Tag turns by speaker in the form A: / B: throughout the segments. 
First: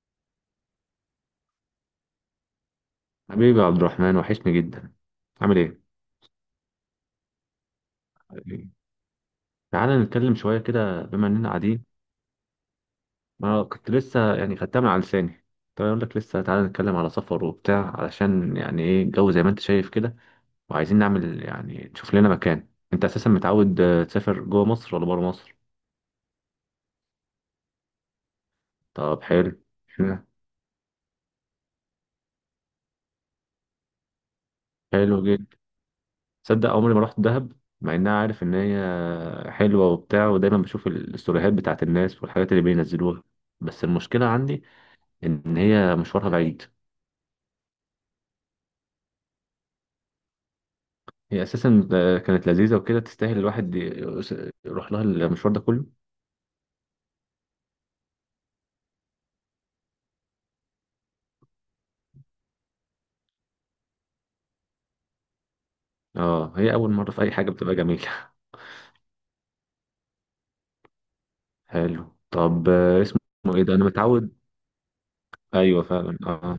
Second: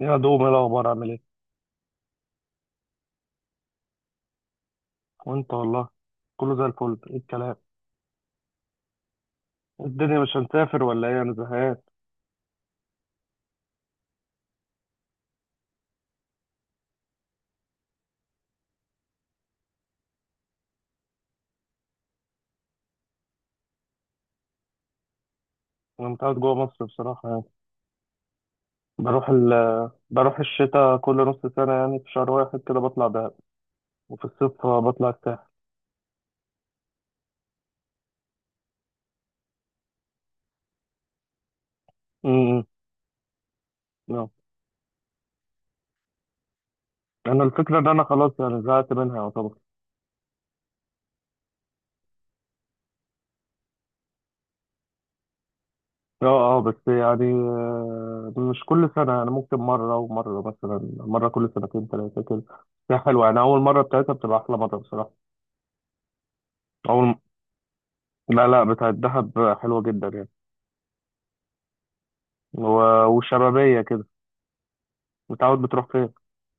A: يا دوب، ايه الاخبار؟ عامل ايه؟
B: حبيبي يا عبد الرحمن وحشني جدا.
A: وانت
B: عامل ايه؟
A: والله. كله زي الفل. ايه الكلام؟
B: حبيبي. تعالى
A: الدنيا مش
B: نتكلم شوية
A: هنسافر
B: كده
A: ولا ايه؟
B: بما
A: انا
B: اننا
A: زهقان.
B: قاعدين. انا كنت لسه يعني خدتها من على لساني. طيب اقول لك لسه تعالى نتكلم على سفر وبتاع علشان يعني ايه الجو زي ما انت شايف كده، وعايزين نعمل يعني نشوف لنا مكان. انت اساسا متعود تسافر جوه مصر ولا بره مصر؟
A: انا متعود جوه مصر بصراحه يعني.
B: طب
A: بروح ال...
B: حلو. اشمعنى؟
A: بروح الشتاء كل نص سنه، يعني في شهر واحد كده بطلع دهب، وفي الصيف بطلع
B: حلو جدا.
A: الساحل.
B: تصدق عمري ما رحت دهب، مع انها عارف ان هي حلوة وبتاع ودايما بشوف الستوريهات بتاعت الناس والحاجات اللي
A: امم.
B: بينزلوها. بس المشكلة
A: اه.
B: عندي ان هي مشوارها بعيد.
A: انا الفكره ان انا خلاص يعني زهقت منها يعتبر.
B: هي اساسا كانت لذيذه وكده تستاهل الواحد يروح لها المشوار ده كله.
A: اه اه، بس يعني، مش كل سنه، يعني ممكن مره ومره، مثلا مره كل سنتين ثلاثه كده. هي حلوه، يعني اول مره بتاعتها بتبقى احلى مره بصراحه.
B: اه هي اول مره
A: اول.
B: في اي حاجه بتبقى جميله.
A: لا لا، بتاعت دهب حلوه جدا يعني.
B: حلو. طب اسمه ايه ده.
A: وشبابية
B: انا
A: كده.
B: متعود.
A: متعود
B: ايوه
A: بتروح فين؟
B: فعلا، اه.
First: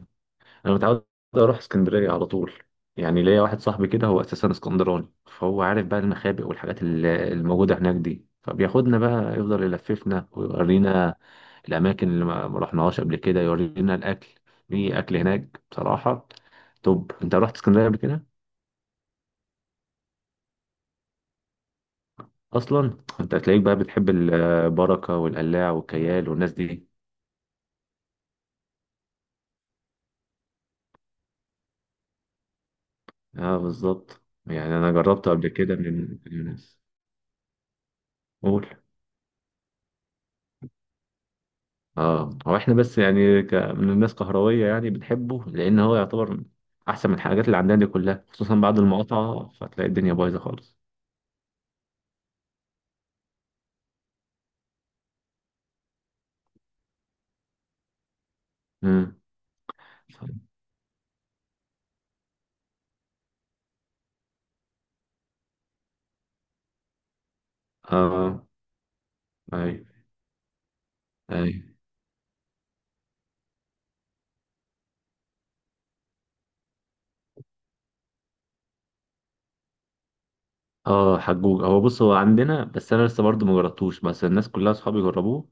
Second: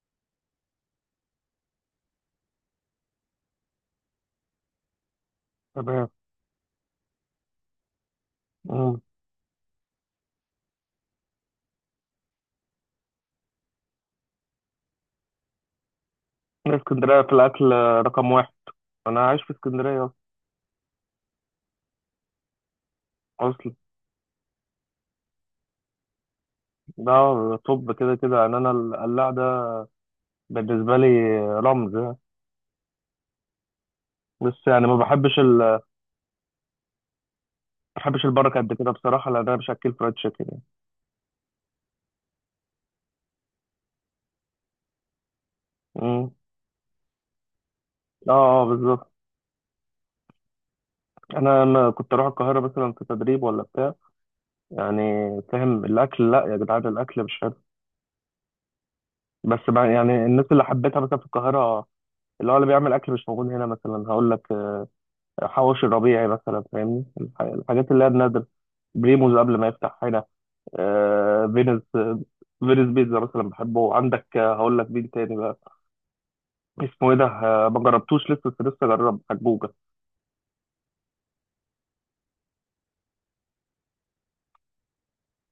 B: انا متعود اروح اسكندريه على طول. يعني ليا واحد صاحبي كده هو اساسا اسكندراني، فهو عارف بقى
A: تمام.
B: المخابئ والحاجات الموجوده هناك دي، فبياخدنا
A: مم.
B: بقى يفضل يلففنا ويورينا الاماكن اللي ما رحناهاش قبل كده، يورينا الاكل. في اكل هناك بصراحه. طب
A: اسكندرية في
B: انت رحت
A: الأكل
B: اسكندريه قبل كده.
A: رقم واحد. أنا عايش في اسكندرية
B: اصلا انت هتلاقيك
A: أصلا.
B: بقى بتحب البركه والقلاع والكيال والناس دي.
A: ده طب كده كده يعني. أنا القلاع ده بالنسبة لي رمز يعني.
B: اه بالظبط،
A: بس
B: يعني
A: يعني
B: انا جربته قبل كده
A: ما
B: من الناس.
A: بحبش البركة
B: قول.
A: قد كده بصراحة، لأن أنا مش أكل فرايد تشيكن يعني.
B: اه، هو احنا بس يعني من الناس كهرويه يعني بنحبه لان هو
A: مم.
B: يعتبر احسن من الحاجات اللي عندنا دي كلها،
A: اه
B: خصوصا
A: اه
B: بعد
A: بالظبط.
B: المقاطعه فتلاقي الدنيا بايظه خالص.
A: أنا كنت اروح القاهره مثلا في تدريب ولا بتاع يعني، فاهم؟ الاكل، لا يا جدعان، الاكل مش حلو.
B: امم.
A: بس بقى يعني الناس اللي حبيتها مثلا في القاهره، اللي هو اللي بيعمل اكل مش موجود هنا مثلا، هقول لك: حواوشي الربيعي مثلا، فاهمني؟ الحاجات اللي هي النادر،
B: اه.
A: بريموز قبل ما
B: ايوه
A: يفتح هنا،
B: ايوه.
A: فينوس. فينوس بيتزا مثلا بحبه عندك. هقول لك مين تاني بقى، اسمه ايه ده؟ ما جربتوش لسه، بس لسه جرب حجوجة.
B: اه حجوج، هو بص هو عندنا، بس انا لسه برضه ما جربتوش، بس الناس كلها اصحابي جربوه.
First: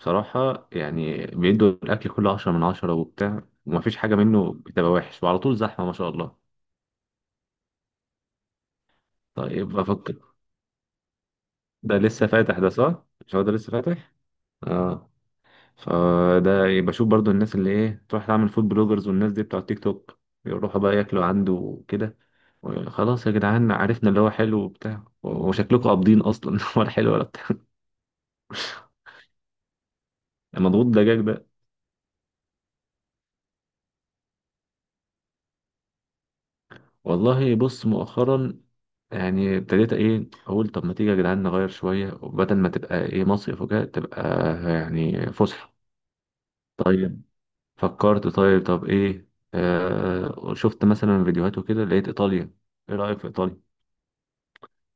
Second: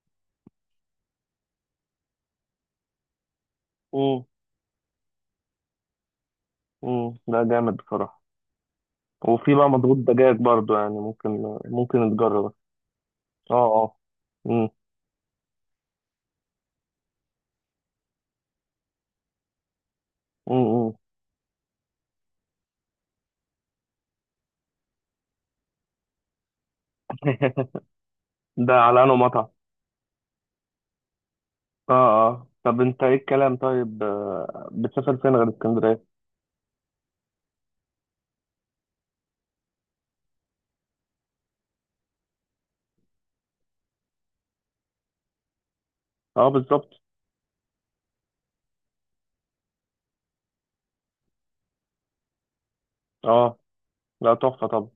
B: بصراحه يعني بيدوا الاكل كله 10 من 10 وبتاع، ومفيش حاجه
A: امم
B: منه بتبقى وحش، وعلى طول زحمه ما شاء الله.
A: ده جامد بصراحة. وفي
B: طيب
A: بقى مضغوط
B: بفكر.
A: دجاج برضو، يعني ممكن.
B: ده
A: ممكن
B: لسه
A: تجربه.
B: فاتح ده، صح؟ مش هو ده
A: اه.
B: لسه
A: اه.
B: فاتح.
A: مم،
B: اه. فده يبقى شوف برضه الناس اللي ايه، تروح تعمل فود بلوجرز والناس دي بتوع التيك توك،
A: مم،
B: يروحوا
A: مم.
B: بقى ياكلوا عنده وكده. خلاص يا جدعان عرفنا اللي هو حلو وبتاع، وشكلكم قابضين اصلا ولا حلو ولا بتاع.
A: ده على انه مطعم.
B: مضغوط دجاج ده.
A: اه. اه طب انت ايه الكلام طيب، بتسافر فين غير اسكندرية؟
B: والله بص، مؤخرا يعني ابتديت ايه اقول، طب ما تيجي يا جدعان نغير شويه، وبدل ما تبقى ايه مصيف وكده تبقى يعني فسحه.
A: اه بالظبط.
B: طيب فكرت طيب، طب ايه؟ شفت مثلا فيديوهات وكده لقيت ايطاليا. ايه رايك في
A: اه
B: ايطاليا؟
A: لا تحفة طبعا.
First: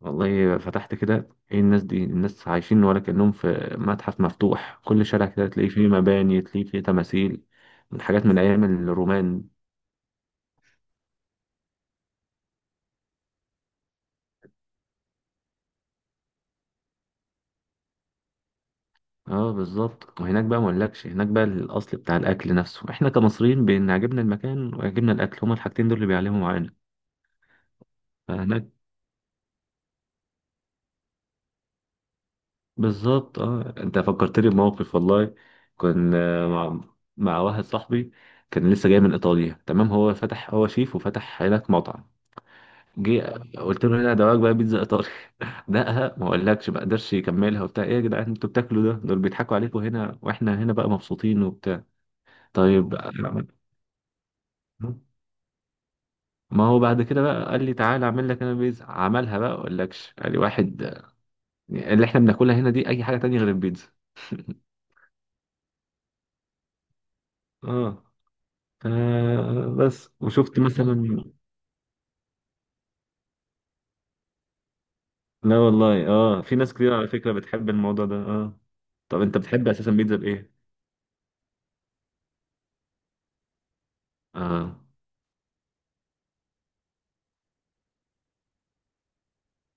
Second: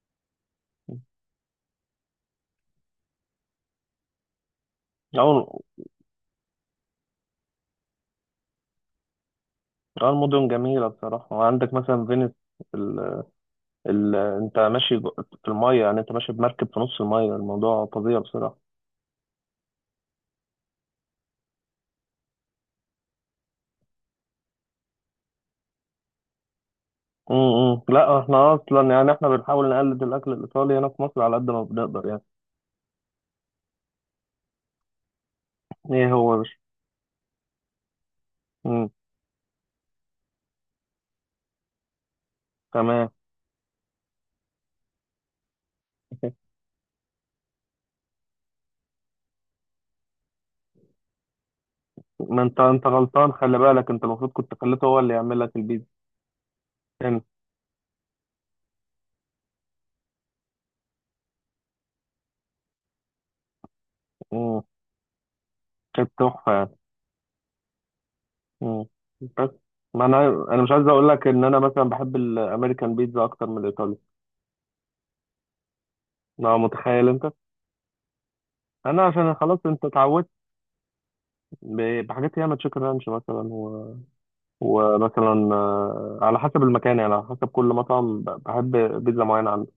B: والله فتحت كده، ايه الناس دي، الناس عايشين ولا كانهم في متحف مفتوح، كل شارع كده
A: أو.
B: تلاقي فيه مباني تلاقي فيه تماثيل من حاجات من ايام الرومان.
A: أو المدن جميلة بصراحة، وعندك مثلا فينيس. ال... ال... أنت ماشي جو- في المية، يعني أنت ماشي بمركب في نص المية، الموضوع فظيع بصراحة.
B: اه بالظبط، وهناك بقى ما اقولكش، هناك بقى الاصل بتاع الاكل نفسه، احنا كمصريين بان عجبنا المكان وعجبنا الاكل، هما الحاجتين دول اللي بيعلموا معانا.
A: لا احنا
B: فهناك
A: اصلا يعني احنا بنحاول نقلد الاكل الايطالي هنا في مصر على قد ما بنقدر يعني.
B: بالظبط. اه انت فكرتني بموقف والله،
A: ايه هو يا
B: كنا
A: باشا؟
B: مع واحد صاحبي كان لسه
A: امم.
B: جاي من ايطاليا، تمام هو فتح، هو شيف وفتح هناك مطعم.
A: تمام.
B: جه قلت له، هنا دواك بقى بيتزا ايطالي. دقها ما اقولكش، ما قدرش يكملها وبتاع، ايه يا جدعان انتوا بتاكلوا ده، دول بيضحكوا عليكم، هنا واحنا هنا بقى مبسوطين وبتاع.
A: ما انت
B: طيب
A: غلطان، خلي بالك، انت المفروض كنت خليته
B: آه،
A: هو اللي يعمل لك البيتزا.
B: ما هو بعد كده
A: فهمت.
B: بقى قال لي تعالى اعمل لك انا بيتزا، عملها بقى اقول لكش، قال لي واحد اللي احنا بناكلها هنا دي اي حاجه تانية غير البيتزا.
A: امم كانت تحفه يعني.
B: اه،
A: امم. بس ما
B: بس
A: انا
B: وشفت
A: انا مش عايز
B: مثلا.
A: اقول لك ان انا مثلا بحب الامريكان بيتزا اكتر من الايطالي.
B: لا والله اه،
A: لا
B: في ناس كتير
A: متخيل
B: على
A: انت.
B: فكره بتحب الموضوع ده، اه.
A: انا
B: طب
A: عشان
B: انت
A: خلاص
B: بتحب
A: انت
B: اساسا بيتزا
A: اتعودت.
B: بايه؟
A: بحاجات ياما، تشيكن رانش مثلا،
B: اه
A: ومثلا على حسب المكان، يعني على حسب كل مطعم بحب بيتزا معينه عنده.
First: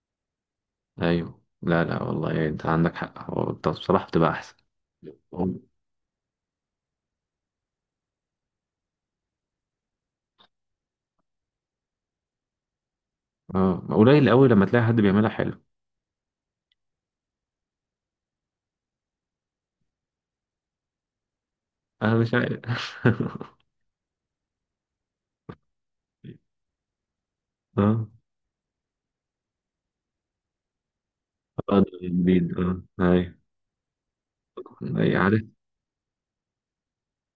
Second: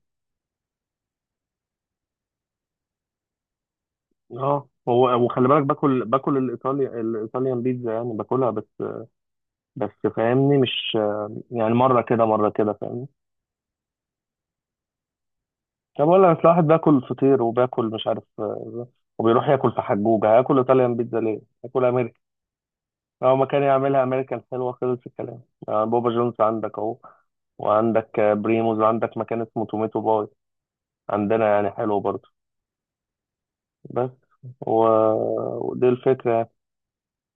B: ايوه، لا لا والله انت عندك حق، هو طب بصراحه بتبقى احسن.
A: اه هو، وخلي بالك باكل الايطالي، الايطاليان بيتزا يعني، باكلها بس. بس فاهمني؟ مش يعني، مره كده مره كده، فاهمني؟
B: اه قليل قوي لما تلاقي حد بيعملها حلو.
A: طب اقول لك، أصل واحد باكل فطير وباكل مش عارف وبيروح ياكل في حجوجه، هاكل ايطاليان بيتزا ليه؟ هاكل.
B: انا مش عارف.
A: اه، ما كان يعملها امريكا الحلوه، خلص الكلام. بابا جونز عندك اهو،
B: اه
A: وعندك بريموز، وعندك مكان اسمه توميتو باي عندنا يعني،
B: اه، ده
A: حلو برضه.
B: جديد، اه ايوه.
A: بس و...
B: أيوة، عارف.
A: ودي الفكره يعني.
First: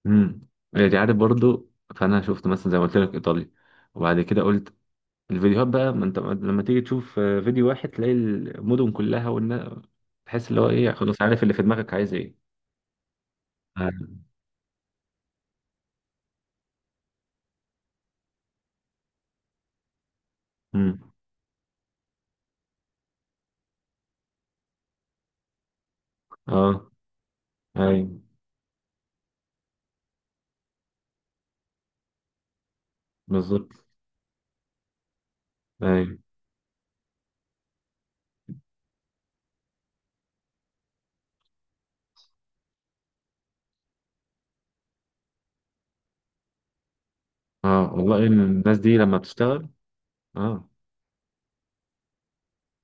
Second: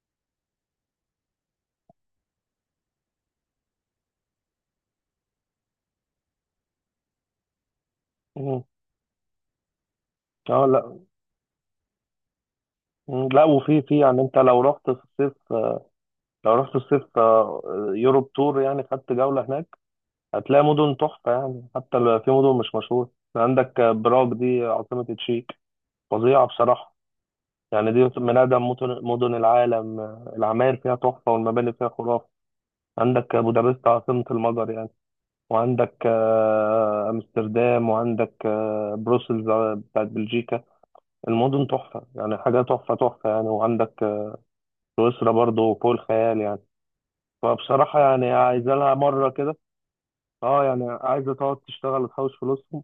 B: امم. يعني عارف برضو. فانا شفت مثلا زي ما قلت لك ايطاليا، وبعد كده قلت الفيديوهات بقى، ما انت لما تيجي تشوف فيديو واحد، تلاقي
A: مم.
B: المدن كلها والنا، تحس اللي
A: اه
B: هو ايه
A: لا.
B: خلاص، عارف اللي في دماغك عايز ايه.
A: مم. لا، وفي
B: آه.
A: في، يعني انت لو رحت في الصيف، لو رحت الصيف يوروب تور يعني، خدت جوله هناك، هتلاقي مدن
B: امم.
A: تحفه يعني. حتى في مدن مش مشهوره. عندك براغ دي عاصمه تشيك، فظيعه
B: اه
A: بصراحه. يعني
B: ايوه،
A: دي من أقدم مدن العالم. العماير فيها تحفة والمباني فيها خرافة. عندك
B: بالظبط
A: بودابست عاصمة المجر يعني. وعندك
B: ايوه.
A: أمستردام، وعندك بروسلز بتاعت بلجيكا. المدن تحفة يعني، حاجة تحفة تحفة يعني. وعندك سويسرا برضو فوق الخيال يعني.
B: اه
A: فبصراحة
B: والله
A: يعني عايزة
B: الناس
A: لها
B: دي لما
A: مرة كده.
B: بتشتغل.
A: اه
B: اه
A: يعني عايزة تقعد تشتغل وتحوش فلوسهم،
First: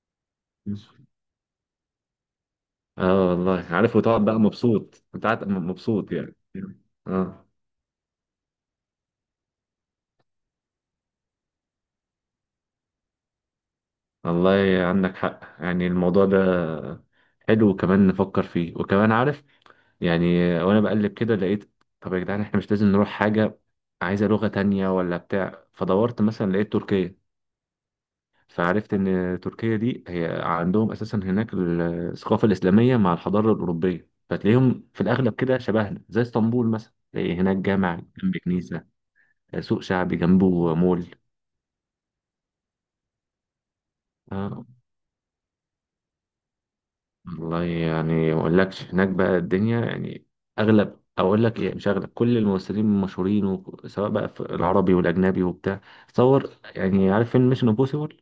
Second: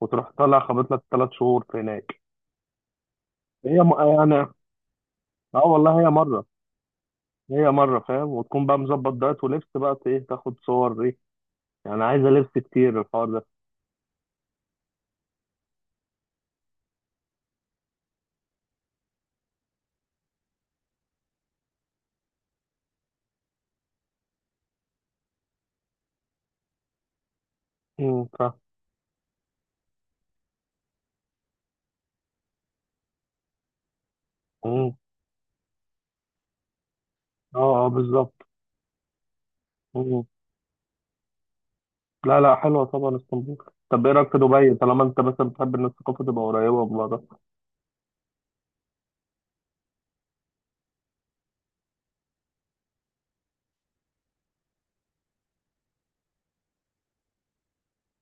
A: وتروح طالع خابط لك 3 شهور في هناك.
B: اه والله
A: هي م...
B: عارف، وتقعد بقى
A: يعني،
B: مبسوط، انت قاعد
A: اه والله، هي
B: مبسوط يعني.
A: مرة،
B: اه
A: هي مرة فاهم، وتكون بقى مظبط دايت ولبس بقى، ايه، تاخد صور ايه، يعني عايزة لبس كتير الحوار ده.
B: والله عندك حق، يعني الموضوع ده حلو، وكمان نفكر فيه، وكمان عارف يعني. وانا بقلب كده لقيت، طب يا جدعان احنا مش لازم نروح حاجة عايزة لغة تانية ولا بتاع، فدورت مثلا لقيت تركيا.
A: امم.
B: فعرفت ان تركيا دي هي عندهم اساسا هناك الثقافة الاسلامية مع الحضارة الاوروبية، فتلاقيهم
A: فاهم.
B: في الاغلب كده شبهنا، زي اسطنبول مثلا تلاقي هناك
A: اه اه
B: جامع
A: بالظبط.
B: جنب كنيسة، سوق شعبي
A: مم.
B: جنبه مول.
A: لا لا، حلوة طبعا اسطنبول. طب ايه رأيك في دبي، طالما انت مثلا بتحب ان الثقافة تبقى قريبة من بعضها؟
B: والله يعني ما اقولكش هناك بقى الدنيا يعني، اغلب اقول لك ايه مش اغلب، كل الممثلين المشهورين سواء بقى في العربي والاجنبي وبتاع، تصور يعني عارف فيلم ميشن امبوسيبل؟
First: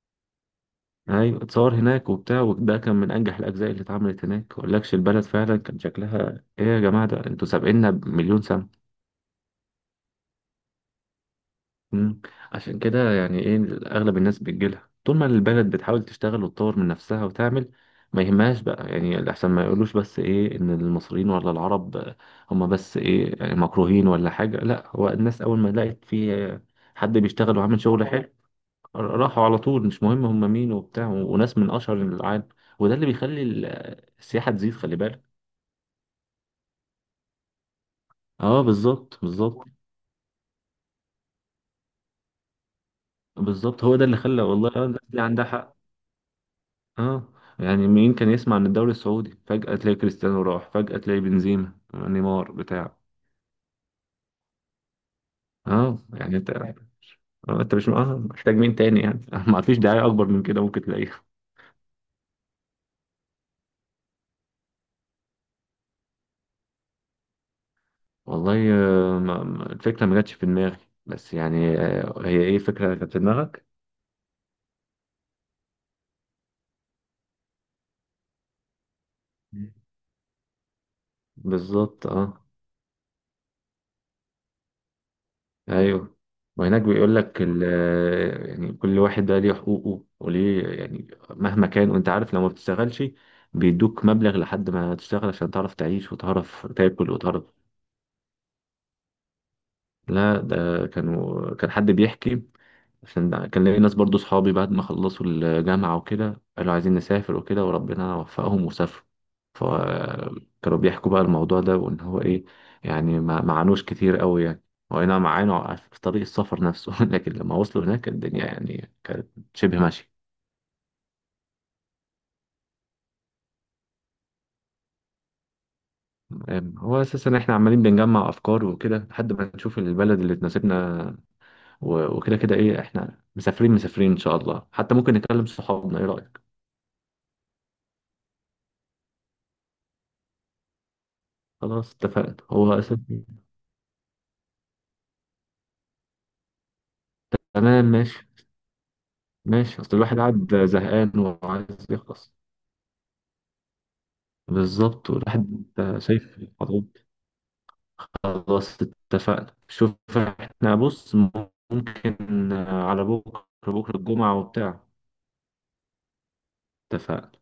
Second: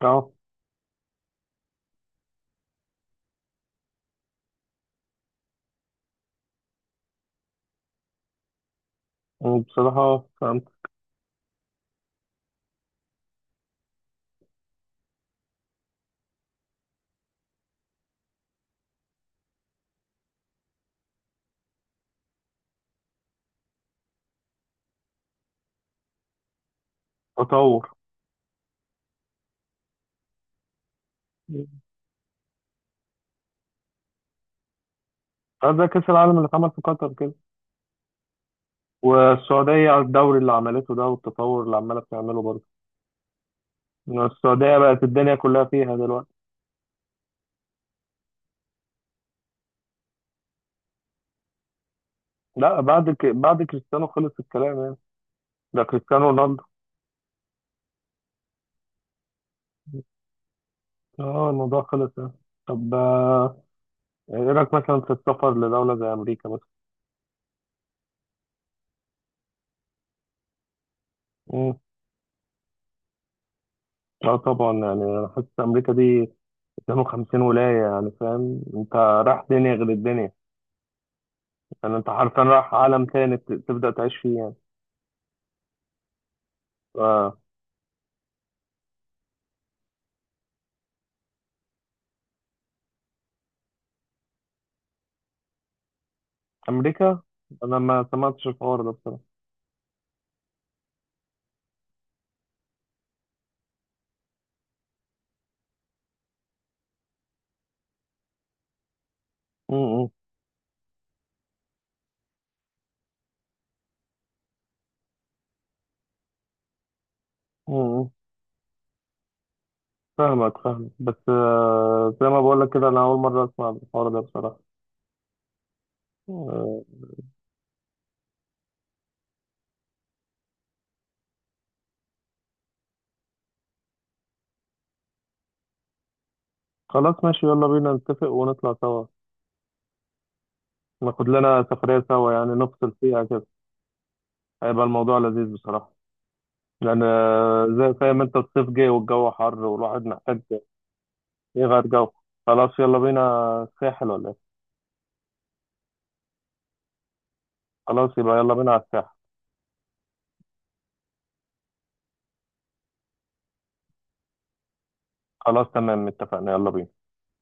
A: اه.
B: ايوه اتصور هناك وبتاع، وده كان من انجح الاجزاء اللي اتعملت، هناك ما اقولكش البلد فعلا كان شكلها ايه، يا جماعه ده انتوا سابقنا بمليون سنه.
A: وبصراحة فهمت.
B: مم. عشان كده يعني ايه، اغلب الناس بتجيلها طول ما البلد بتحاول تشتغل وتطور من نفسها وتعمل، ما يهمهاش بقى يعني الاحسن ما يقولوش بس ايه ان المصريين ولا العرب هم بس ايه يعني مكروهين ولا حاجة، لا هو الناس اول ما لقت في حد بيشتغل
A: تطور.
B: وعامل شغل حلو، راحوا على طول، مش مهم هم مين وبتاع، وناس
A: مم.
B: من اشهر العالم. وده اللي بيخلي السياحة تزيد، خلي بالك.
A: اه زي كأس العالم اللي اتعمل في قطر كده،
B: اه بالظبط بالظبط
A: والسعودية على الدوري اللي عملته ده، والتطور اللي عمالة بتعمله برضه.
B: بالظبط، هو ده اللي
A: إن
B: خلى
A: السعودية
B: والله الناس
A: بقت
B: دي
A: الدنيا
B: عندها
A: كلها
B: حق.
A: فيها دلوقتي.
B: اه يعني مين كان يسمع عن الدوري السعودي، فجأة تلاقي كريستيانو راح، فجأة تلاقي بنزيما نيمار
A: لا
B: بتاع.
A: بعد كريستيانو خلص الكلام يعني. ده
B: اه
A: كريستيانو
B: يعني
A: رونالدو.
B: انت مش محتاج مين تاني يعني ما فيش دعاية اكبر من كده ممكن تلاقيها.
A: اه الموضوع خلص يعني. طب ايه رأيك مثلا في السفر لدولة زي أمريكا مثلا؟
B: والله الفكرة ما جاتش في دماغي، بس
A: مم.
B: يعني هي ايه فكرة كانت في دماغك؟
A: اه طبعا، يعني انا حاسس امريكا دي 52 ولاية، يعني فاهم انت رايح دنيا غير الدنيا، يعني
B: بالظبط
A: انت حرفيا
B: اه
A: رايح عالم تاني، تبدأ تعيش فيه يعني.
B: ايوه. وهناك بيقول
A: ف-
B: لك يعني كل واحد بقى ليه حقوقه وليه، يعني مهما كان وانت عارف لو ما بتشتغلش بيدوك مبلغ لحد ما تشتغل، عشان تعرف تعيش وتعرف تاكل
A: أمريكا
B: وتعرف.
A: أنا ما سمعتش الحوار ده بصراحة.
B: لا ده كان حد بيحكي، عشان كان ليا ناس برضو صحابي بعد ما خلصوا الجامعة وكده قالوا عايزين نسافر وكده، وربنا وفقهم وسافروا،
A: م- م-
B: فكانوا بيحكوا بقى الموضوع ده، وإن هو إيه يعني ما عانوش كتير قوي يعني، هو أي نعم معانا في طريق السفر نفسه لكن لما
A: م-
B: وصلوا هناك
A: م.
B: الدنيا يعني كانت شبه ماشية.
A: فاهمك فاهمك، بس زي ما بقولك كده، أنا أول مرة أسمع الحوار ده بصراحة. آه،
B: هو أساسا إحنا عمالين بنجمع أفكار وكده لحد ما نشوف البلد اللي تناسبنا، وكده كده إيه، إحنا مسافرين مسافرين إن شاء الله، حتى ممكن نكلم صحابنا، إيه رأيك؟
A: خلاص ماشي، يلا بينا نتفق ونطلع سوا، ناخد لنا
B: خلاص
A: سفرية سوا
B: اتفقنا،
A: يعني،
B: هو
A: نفصل
B: أساسا
A: فيها كده. هيبقى الموضوع لذيذ بصراحة، لأن
B: تمام
A: زي
B: ماشي.
A: فاهم أنت، الصيف جاي والجو حر
B: ماشي، اصل
A: والواحد
B: الواحد
A: محتاج
B: قاعد زهقان
A: يغير
B: وعايز
A: جو.
B: يخلص.
A: خلاص يلا بينا الساحل ولا ايه؟
B: بالظبط والواحد شايف الخطوات.
A: خلاص يبقى يلا بينا على
B: خلاص
A: الساحل.
B: اتفقنا، شوف احنا بص، ممكن على بكرة، بكرة الجمعة وبتاع.
A: خلاص تمام اتفقنا، يلا بينا.
B: اتفقنا.